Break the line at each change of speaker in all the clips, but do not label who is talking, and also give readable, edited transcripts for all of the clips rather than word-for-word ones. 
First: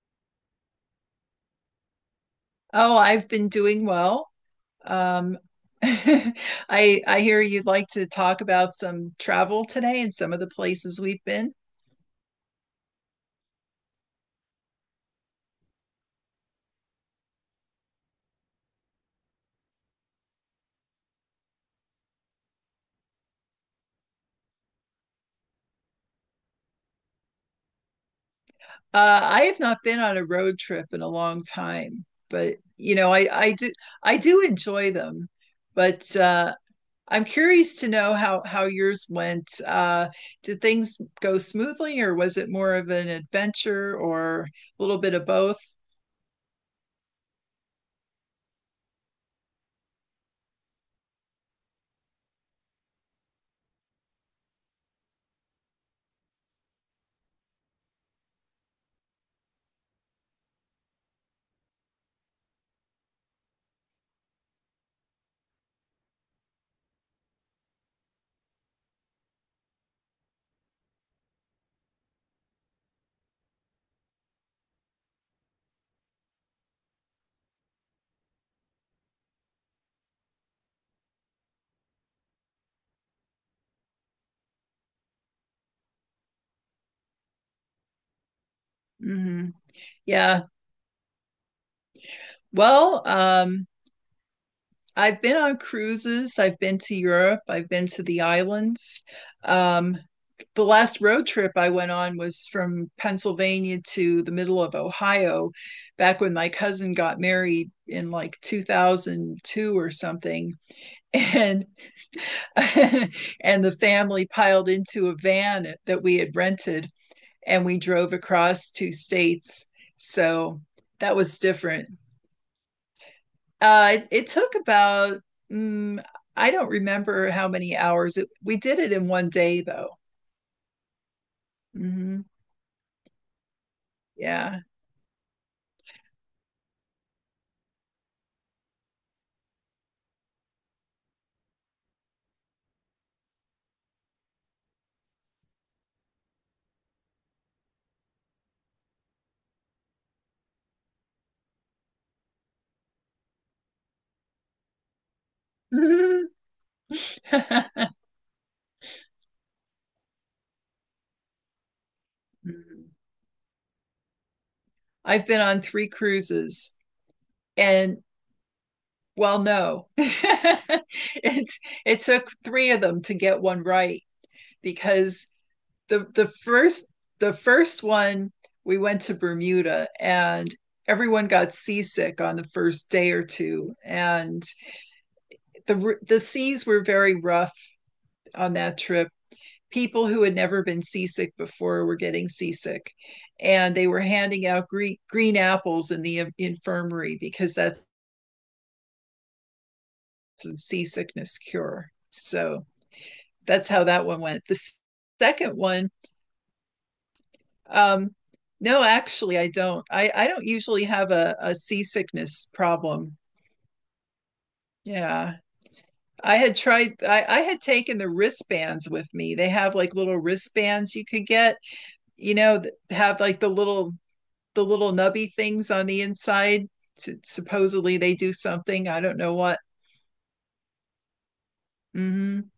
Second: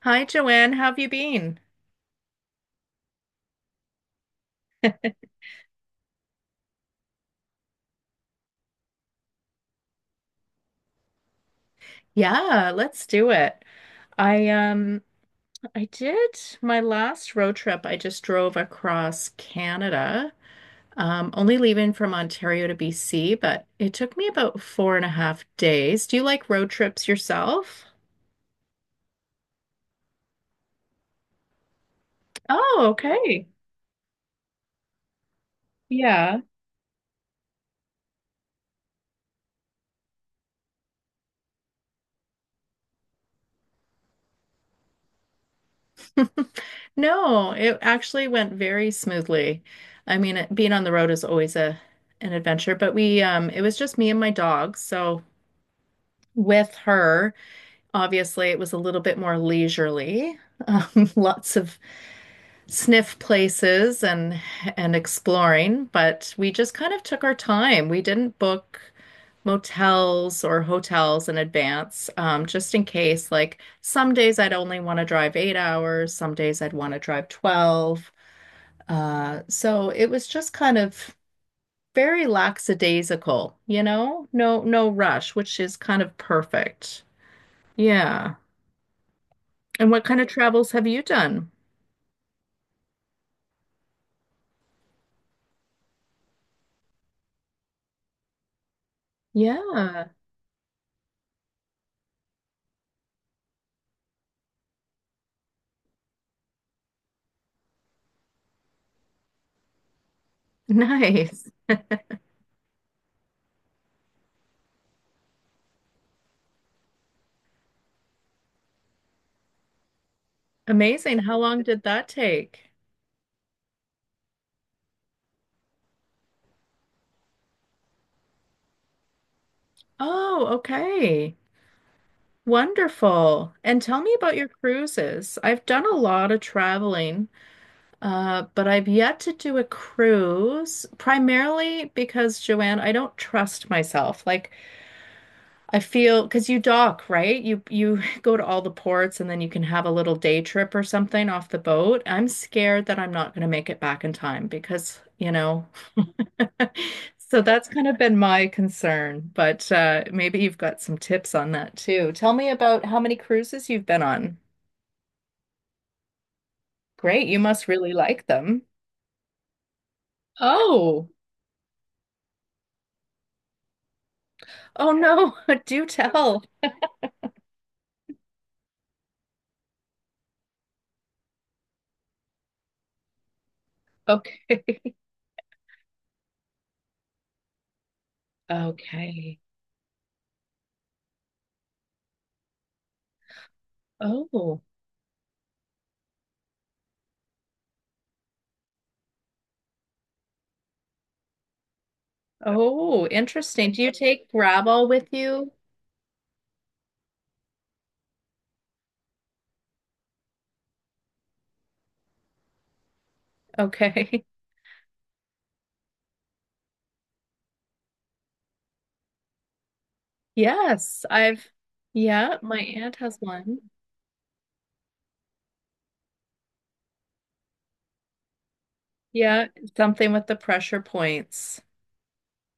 Hi, Joanne. How have you been?
Oh, I've been doing well. Um, I hear you'd like to talk about some travel today and some of the places we've been.
Yeah, let's do it. I I did my last road trip. I just drove across Canada, only leaving from Ontario to BC, but it took me about 4.5 days. Do you like road trips yourself?
I have not been on a road trip in a long time, but
Oh,
you know,
okay.
I do enjoy them. But
Yeah.
I'm curious to know how yours went. Did things go smoothly, or was it more of an adventure, or a little bit of both?
No, it actually went very smoothly. I mean, being on the road is always a an adventure, but we it was just me and my dog, so with her. Obviously, it was a little bit more leisurely. Lots of sniff places and exploring, but we just kind of took our time. We didn't book motels or hotels in advance, just in case. Like some days I'd only want to drive 8 hours, some days I'd want to drive 12. So it was just kind of very lackadaisical, you know? No, no rush, which is kind of perfect. Yeah.
Hmm.
And what kind of
Yeah.
travels have you done?
Well, I've been on cruises. I've been to Europe. I've been to the islands. Um,
Yeah,
the last road trip I went on was from Pennsylvania to the middle of Ohio, back when my cousin got married in like 2002 or something.
nice.
And and the family piled into a van that we had rented and we drove across two states. So that
Amazing. How
was
long did
different.
that take?
It took about, mm, I don't remember how many hours. It, we did it in one day, though.
Oh, okay.
Hmm.
Wonderful. And tell me about your
Yeah.
cruises. I've done a lot of traveling, but I've yet to do a cruise, primarily because, Joanne, I don't trust myself. Like I feel because you dock, right? You go to all the ports and then you can have a little day trip or something off the boat. I'm scared that I'm not going to make it back in time because, you know, so that's kind
i
of been my concern, but maybe you've got some tips on that too. Tell me about how many cruises you've been on.
I've been on three cruises
Great, you must really
and
like them.
well, no.
Oh,
It took three of them to get one right
oh
because
no, do
the the
tell.
first the first one we went to Bermuda and everyone got seasick on the first day or two, and
Okay.
the seas were very rough on that trip.
Okay.
People who had never been seasick before were getting seasick, and they were handing
Oh,
out green, green apples in the infirmary, because that's the seasickness cure. So
oh,
that's
interesting. Do
how
you
that one
take
went. The
gravel with you?
second one, Um, no, actually, I don't. I don't usually have a seasickness problem.
Okay.
Yeah. I had taken the wristbands with me. They have like little wristbands you
Yes,
could
I've,
get, you
yeah,
know,
my
that
aunt has
have like the
one.
little, the little nubby things on the inside. Supposedly they do something. I don't know
Yeah,
what.
something with the pressure points.
Hmm.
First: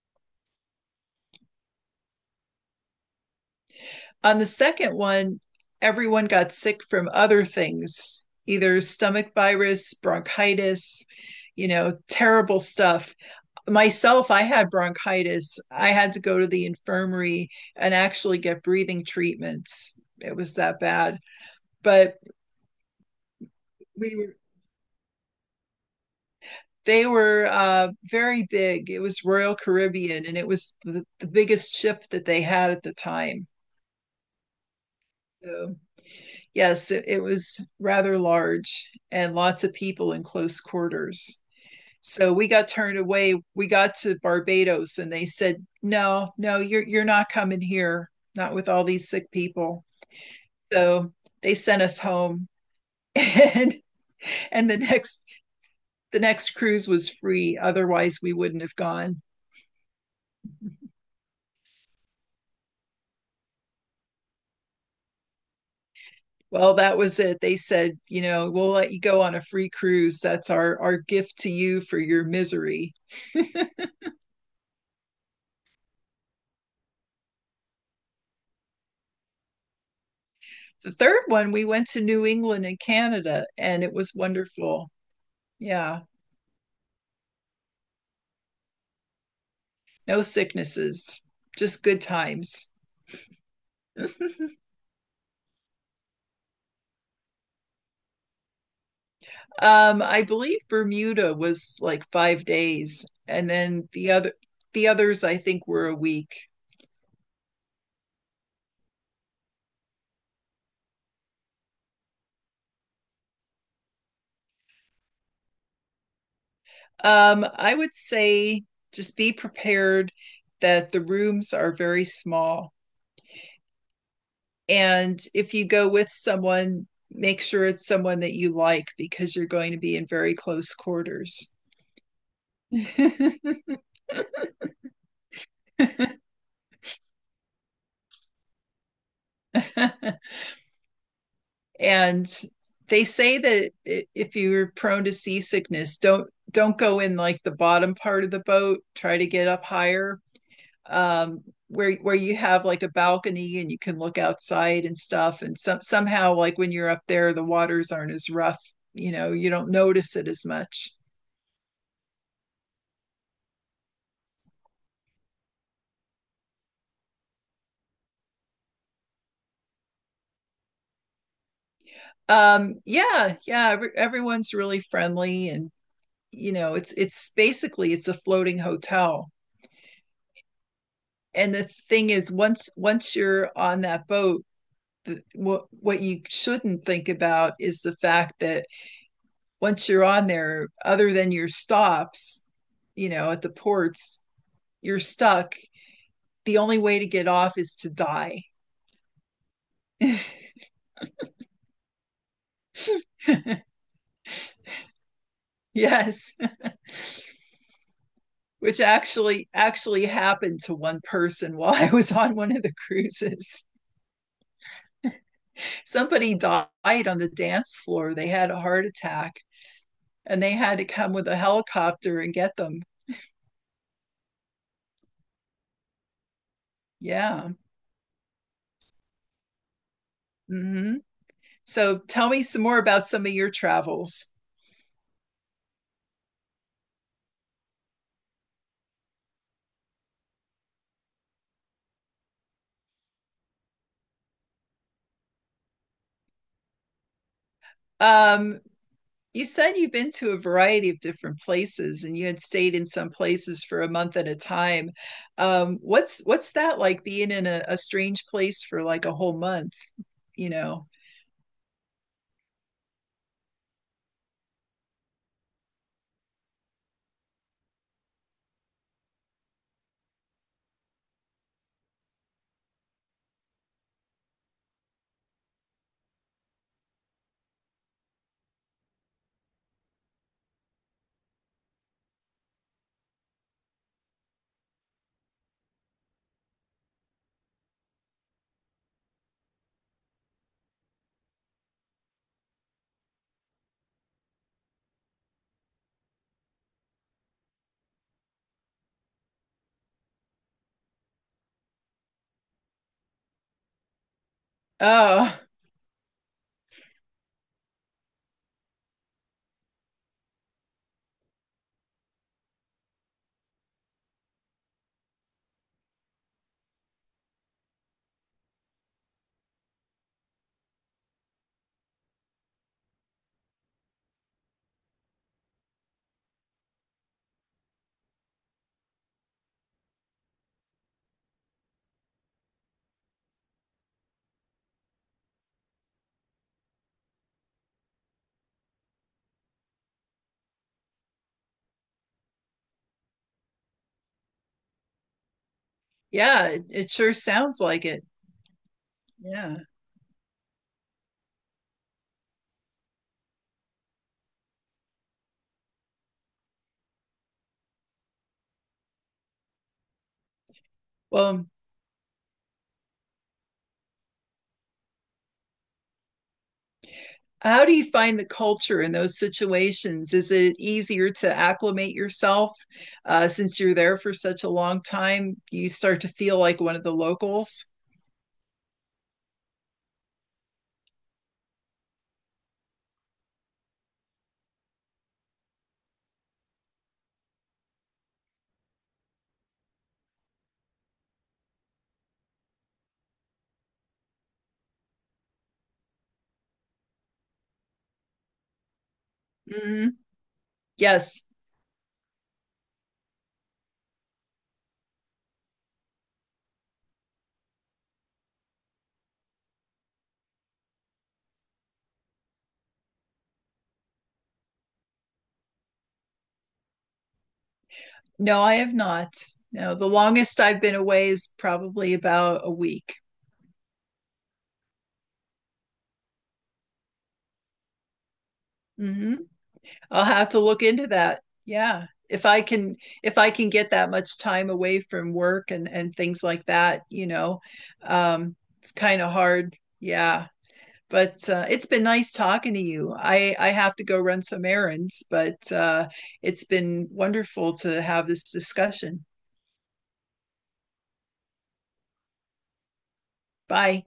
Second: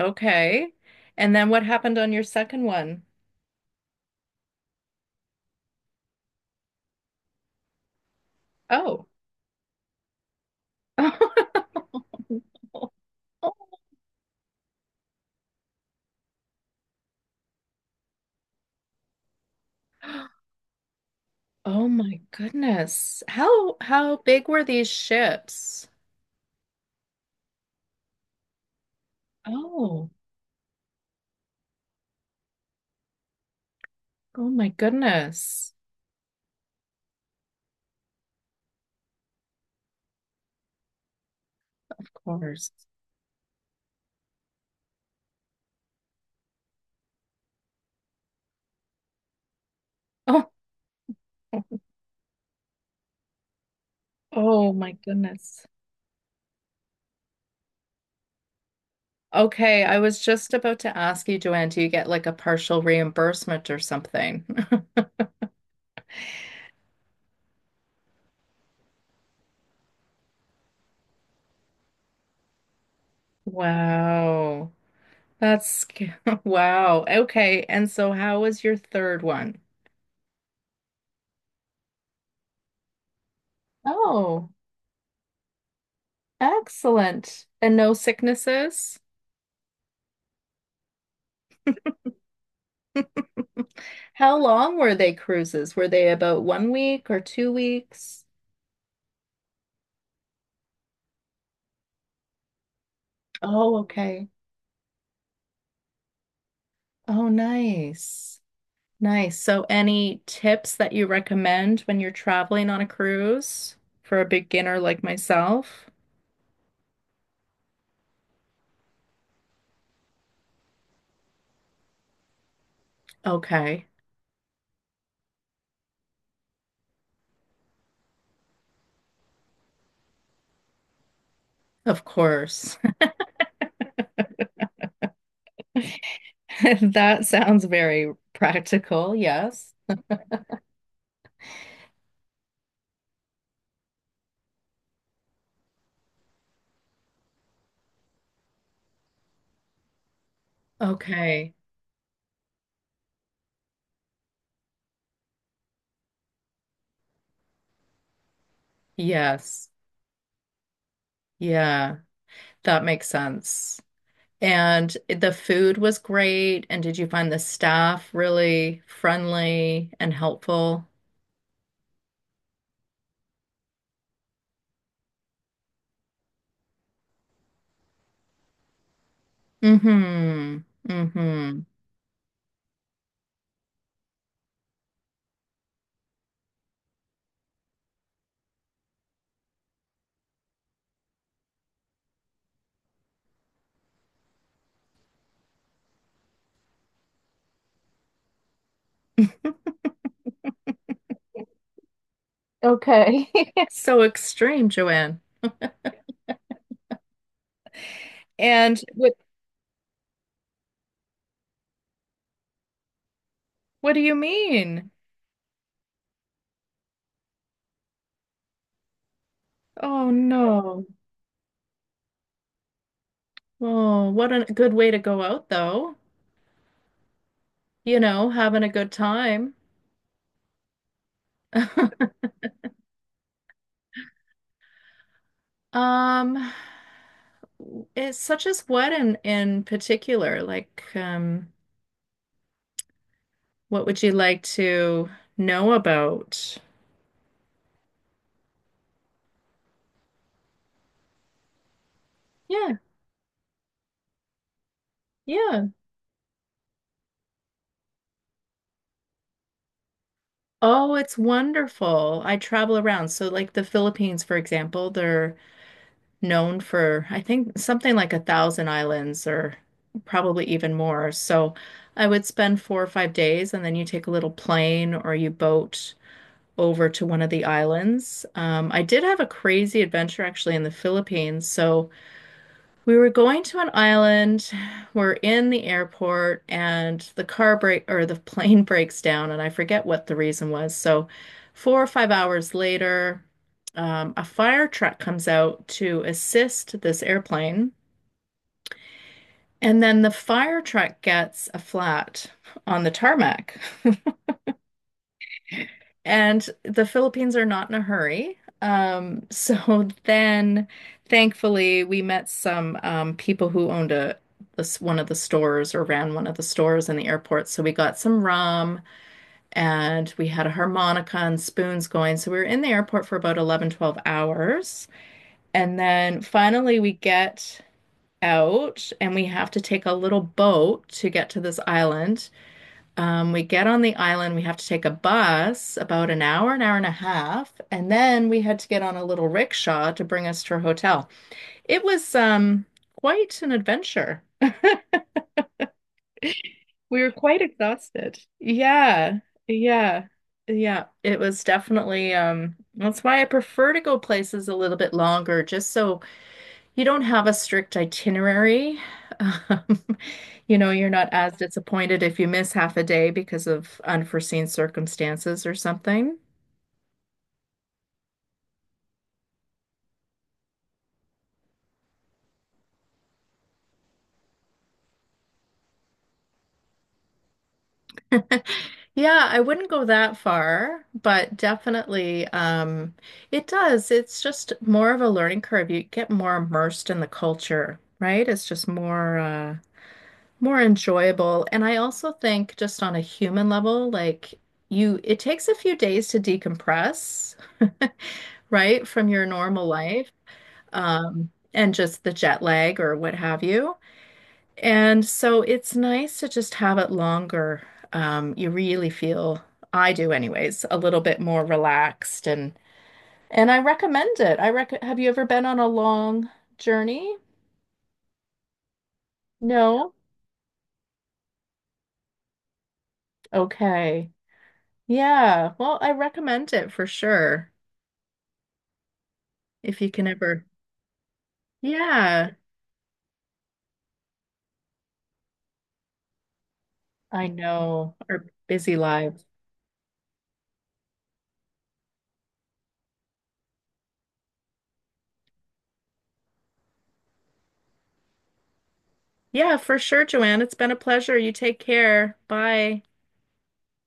Okay. And then what happened on your second one?
On the second one, everyone got sick from other things, either
Oh.
stomach virus, bronchitis, you know, terrible stuff. Myself, I had bronchitis. I had to go to the infirmary and actually get breathing treatments. It was that bad.
Oh
But
my goodness. How
we were,
big were these ships?
they were very big. It was Royal
Oh.
Caribbean, and it was the biggest ship that they had at the time.
Oh my goodness.
So, yes, it was rather large, and lots of people in close quarters.
Of
So we got
course.
turned away. We got to Barbados, and they said, "No, no, you're not coming here. Not with all these sick people."
Oh.
So they sent us home and and
Oh
the
my
next
goodness.
the next cruise was free. Otherwise we wouldn't have gone.
Okay, I was just about to ask you, Joanne, do you get like a partial reimbursement or something?
Well, that was it. They said, you know, we'll let you go on a free cruise. That's our gift to you for your misery.
Wow. That's wow. Okay, and so how was your third one?
The third one, we went to New England and Canada, and it was
Oh,
wonderful. Yeah.
excellent. And no sicknesses?
No sicknesses, just good times. um,
How long were they cruises? Were they about one week or 2 weeks?
I believe Bermuda was like 5 days, and
Oh,
then the
okay.
other the others I think were a week.
Oh, nice. Nice. So, any tips that you recommend when you're traveling on a cruise for a beginner like myself?
I would say just be prepared that the rooms are very small.
Okay,
And if you go with someone, make sure it's someone that you like, because you're going to be in very close quarters.
of course. That sounds very practical. Yes.
And they say that if you're prone to seasickness, don't go in like the bottom part of the boat, try to get up higher, um,
Okay.
where you have like a balcony and you can look outside and stuff. And somehow like when you're up there, the waters aren't as rough. You know, you
Yes.
don't notice it as much.
Yeah, that makes sense. And the food was great. And did you find the staff really friendly and helpful?
Yeah, yeah, everyone's really friendly and, you know, it's basically it's a floating hotel.
Mm-hmm.
And
Mm-hmm.
the thing is, once you're on that boat, the, what you shouldn't think about is the fact that once you're on there, other than your stops, you know, at the ports, you're stuck. The only way to get off is to die.
Okay. So extreme, Joanne.
Yes,
And
which
what
actually happened to one person while I was on one of the cruises.
what do you mean?
Somebody died on the dance floor. They had a heart attack,
Oh
and they had to
no.
come with a helicopter and get them.
Oh, what a good way to go out though.
Yeah.
You know, having a good time.
Mm-hmm. So tell me some more about some of your travels.
Um, it's such as what in particular? Like, what would you like to know about?
Um, You said you've been to a variety of different places and you had stayed
Yeah,
in some places for a month at a time.
yeah.
What's that like being in a strange place for like a whole month, you know?
Oh, it's wonderful. I travel around. So, like the Philippines, for example, they're known for, I think, something like a thousand islands or probably even more. So, I would spend 4 or 5 days and then you take a little plane or you boat over to one of the islands. I did have a crazy adventure actually in the Philippines. So, we were going to an island. We're in the airport and the car break or the plane breaks down and I forget what the reason was. So 4 or 5 hours later, a fire truck comes out to assist this airplane. And then the fire truck gets a flat on the tarmac.
Oh,
And the Philippines are not in a hurry. So then, thankfully, we met some people who owned a this one of the stores or ran one of the stores in the airport. So we got some rum and we had a harmonica and spoons going. So we were in the airport for about 11, 12 hours. And then finally we get out and we have to take a little boat to get to this island. We get on the island, we have to take a bus about an hour and a half, and then we had to get on a little rickshaw to bring us to our hotel. It was quite an adventure.
yeah, it
We were
sure
quite
sounds like it.
exhausted. Yeah,
Yeah.
yeah, yeah. It was definitely that's why I prefer to go places a little bit longer, just so you don't have a strict itinerary. Um, you know, you're not as
Well,
disappointed if you miss half a day because of unforeseen circumstances or something.
how do you find the culture in those situations? Is it easier to acclimate yourself, since you're there for such a long time? You start to feel like one of the locals.
Yeah, I wouldn't go that far, but definitely it does. It's just more of a learning curve. You get more immersed in the culture, right? It's just more more enjoyable. And I also think just on a human level, like it takes a few days to decompress right, from your normal
Hmm.
life.
Yes.
And just the jet lag or what have you. And so it's nice to just have it longer. You really feel, I do anyways, a little bit more relaxed and I recommend it. I rec Have you ever been on a long journey?
No, I have not. No, the
No?
longest I've been away is probably about a week.
Okay. Yeah. Well, I recommend it for sure.
Hmm.
If you
I'll
can
have to
ever.
look into that. Yeah. If
Yeah,
I can get that much time away from work and things like that, you
I
know.
know. Our
It's
busy
kind of
lives.
hard. Yeah. But it's been nice talking to you. I have to go run some errands, but it's been wonderful to have this discussion.
Yeah, for sure, Joanne. It's been a pleasure. You take care. Bye.
Bye.